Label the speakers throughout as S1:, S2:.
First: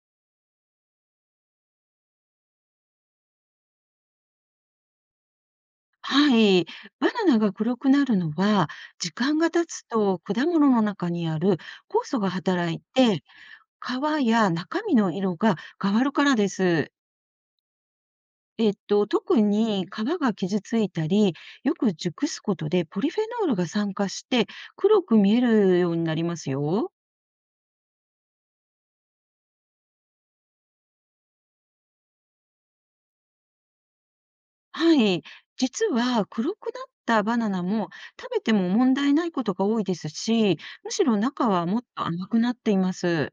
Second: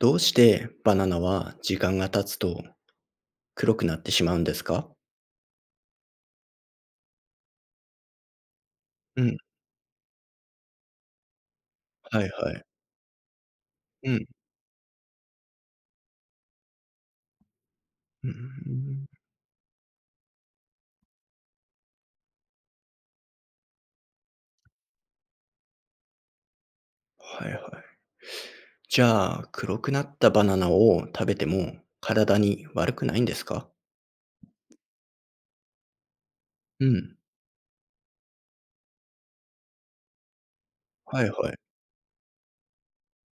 S1: どうしてバナナは時間が経つと黒くなってしまうんですか？
S2: はい。バナナが黒くなるのは、時
S1: うん、
S2: 間が経つと果物の中にある酵素
S1: はい
S2: が
S1: はい。
S2: 働いて、
S1: うん、
S2: 皮や中身の色が変わるからです。
S1: うん。
S2: 特に皮が傷ついたり、よく熟すことでポリフェノールが酸化して黒く見えるようになりますよ。
S1: はいはい。じゃあ、黒くなったバナナを食べても体に悪くないんですか？
S2: はい。実は黒くな
S1: う
S2: っ
S1: ん、
S2: たバナナも食べても問題ないことが多いですし、むしろ
S1: はい
S2: 中
S1: はい。
S2: はもっと甘くなっています。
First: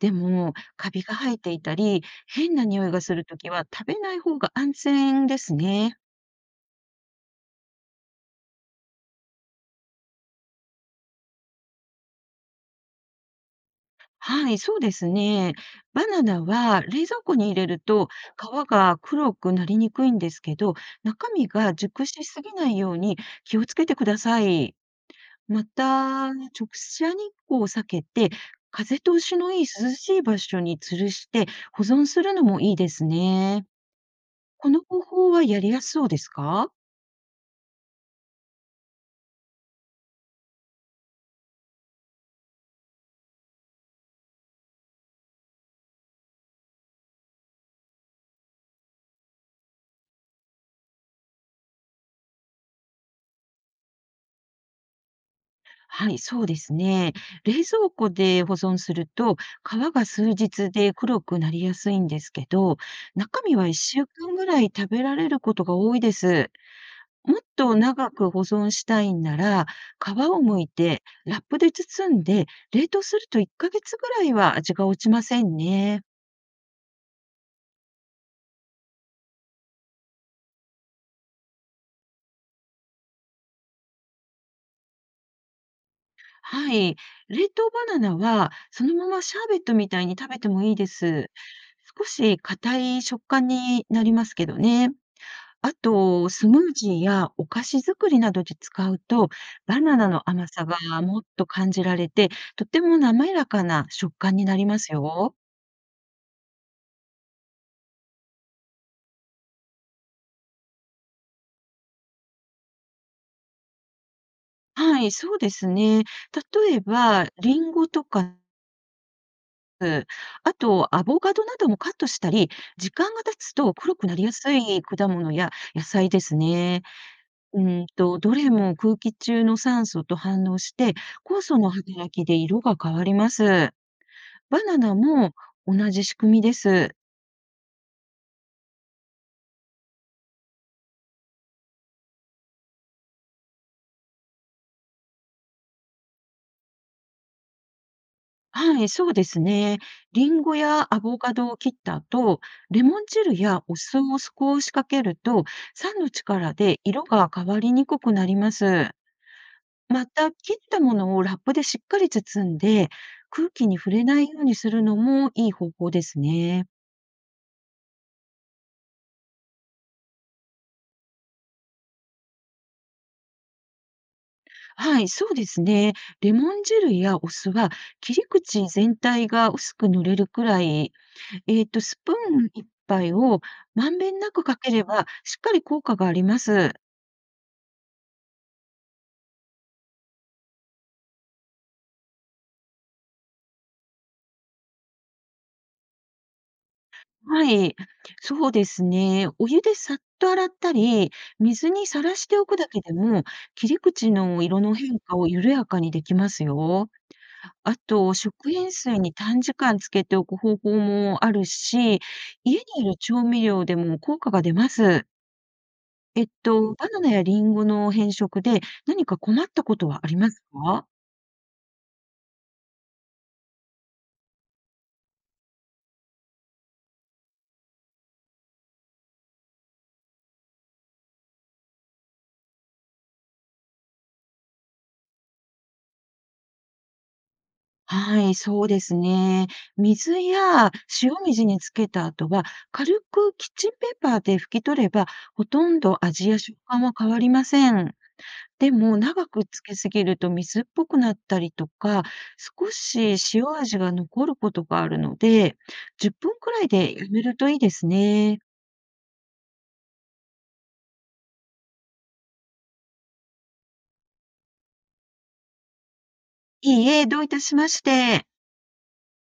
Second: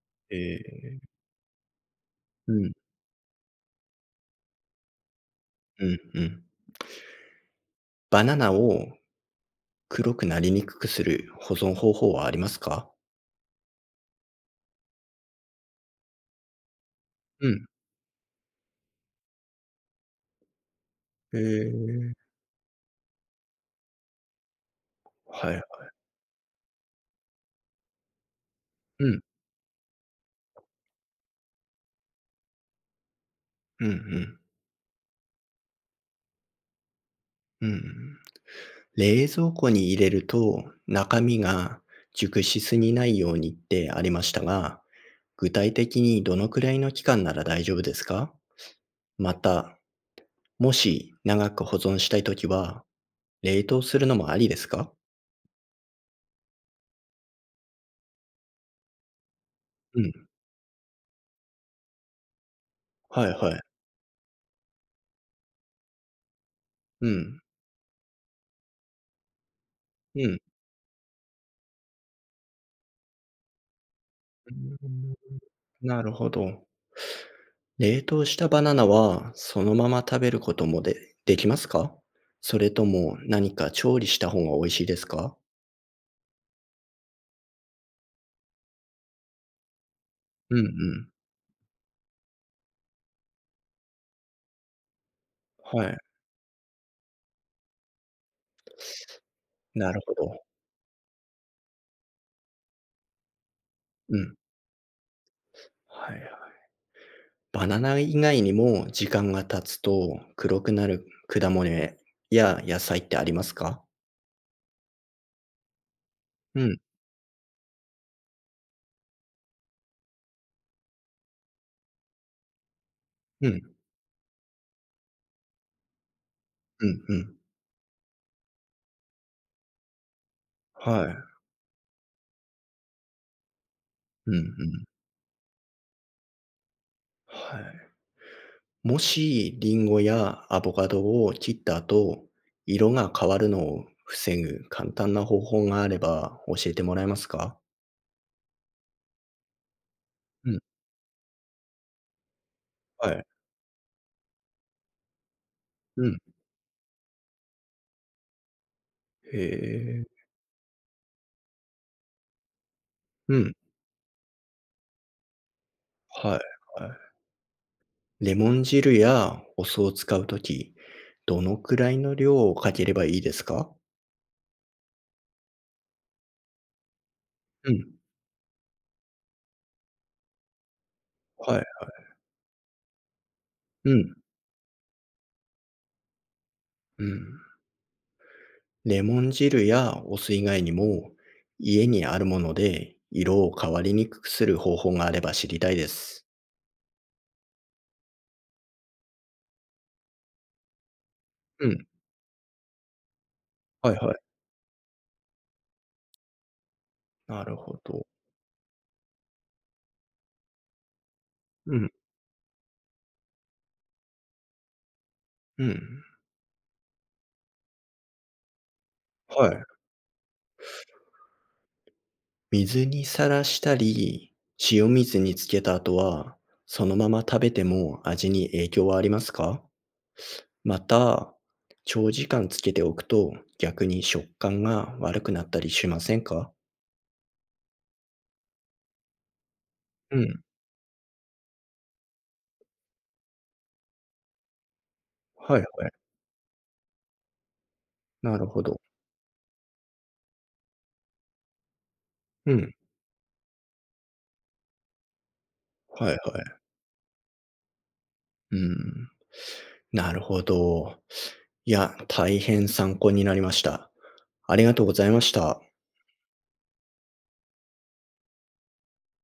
S2: で
S1: え
S2: も、カビ
S1: ー、
S2: が生えていたり、
S1: う
S2: 変な
S1: ん、
S2: 匂いがするときは食べない方が安全です
S1: う
S2: ね。
S1: ん、うん。バナナを黒くなりにくくする保存方法はありますか？
S2: はい、そうですね。バナナは冷蔵庫
S1: う
S2: に入
S1: ん、
S2: れると皮が黒くなりにくいんですけど、中
S1: え
S2: 身が熟
S1: ー、
S2: しすぎないように気をつけてください。
S1: はいはい。
S2: また、直射日光を避けて、風
S1: う
S2: 通
S1: ん、
S2: しのいい涼しい場所に吊るして保存するのもいいですね。
S1: うん、
S2: この方法はやりやすそうですか？
S1: うんうん。冷蔵庫に入れると中身が熟しすぎないようにってありましたが、具体的にどのくらいの期間なら大丈夫ですか？また、もし長く保存したいときは、冷凍するのもありですか？
S2: はい、そうですね。冷蔵庫で保存すると、皮
S1: う
S2: が数
S1: ん。
S2: 日で黒くなりやすいんですけど、
S1: はい
S2: 中身
S1: はい。
S2: は1週間ぐらい食べられることが多いです。
S1: う
S2: も
S1: ん。
S2: っと長く保存したいんなら、皮
S1: うん。
S2: を
S1: う
S2: 剥いてラップで包んで冷凍すると1ヶ月ぐらいは味が落ち
S1: ん、
S2: ませんね。
S1: なるほど。冷凍したバナナはそのまま食べることもできますか？それとも何か調理した方が美味しいですか？
S2: はい。冷凍バナナはそのままシャーベットみたいに食べて
S1: うんう
S2: もいいで
S1: ん。
S2: す。少し硬い食感になりますけどね。あ
S1: はい。
S2: と、スムージーやお菓子作りなどで使うと、バ
S1: な
S2: ナ
S1: る
S2: ナ
S1: ほ
S2: の
S1: ど。
S2: 甘さがもっと感じられて、とても滑らかな食
S1: うん。
S2: 感になりますよ。
S1: はい。バナナ以外にも時間が経つと黒くなる果物や野菜ってありますか？
S2: はい、そうですね。
S1: う
S2: 例
S1: ん、
S2: えば、リンゴとか、あとアボカドなどもカットしたり、時間が経
S1: う
S2: つと
S1: ん、
S2: 黒くなりやすい果物や野菜ですね。
S1: うん、うん。
S2: どれも空気中の酸素と反応して、
S1: はい。
S2: 酵素の働きで色が変わります。
S1: うんう
S2: バナ
S1: ん。
S2: ナも同じ仕組みです。
S1: はい。もしリンゴやアボカドを切った後、色が変わるのを防ぐ簡単な方法があれば教えてもらえますか？
S2: はい、そうですね。リン
S1: う
S2: ゴ
S1: ん、
S2: やアボカドを切った後、レモン
S1: はい。
S2: 汁やお酢を少しかけると、酸
S1: う
S2: の
S1: ん。
S2: 力で色が変わりにくくなります。
S1: へえ。
S2: また、切ったものをラップでしっかり包んで、
S1: う
S2: 空
S1: ん。
S2: 気に触れないようにするのもいい方法です
S1: は
S2: ね。
S1: いはい。レモン汁やお酢を使うときどのくらいの量をかければいいですか？
S2: はい、そうですね。レモン汁やお酢は
S1: うん。
S2: 切り口全体が薄く塗れるくらい、
S1: はい。
S2: スプーン一杯をま
S1: う
S2: んべ
S1: ん。
S2: んなくかければ、しっかり効果があります。
S1: うん。レモン汁やお酢以外にも、家にあるもので色を変わりにくくする方法があれば知りたいです。
S2: はい。そうですね。お湯でさっと洗ったり、
S1: う
S2: 水
S1: ん。
S2: にさらしておくだけでも、切り
S1: はい
S2: 口
S1: はい。
S2: の色の変化を緩やかにできますよ。
S1: なる
S2: あ
S1: ほど。
S2: と、食塩水に短時間つけておく方法もある
S1: うん。
S2: し、家にいる調味料でも効果が出ます。
S1: うん。
S2: バナナやリンゴの変色で何か困
S1: は
S2: った
S1: い。
S2: ことはありますか？
S1: 水にさらしたり、塩水につけた後は、そのまま食べても味に影響はありますか？また、長時間つけておくと逆に食感が悪くなったりしませんか？
S2: はい、そうですね。
S1: う
S2: 水
S1: ん。
S2: や塩水につけた後は、軽くキッチンペーパーで拭き取れば、ほ
S1: はい
S2: とん
S1: はい。
S2: ど味や食感は変わりません。
S1: なるほ
S2: で
S1: ど。
S2: も、長くつけすぎると水っぽくなったりとか、
S1: う
S2: 少
S1: ん。
S2: し塩味が残ることがあるので、
S1: はい
S2: 10
S1: は
S2: 分く
S1: い。
S2: らいでやめるといいですね。
S1: うん。なるほど。いや、大変参考になりました。ありがとうございました。
S2: いいえ、どういたしまして。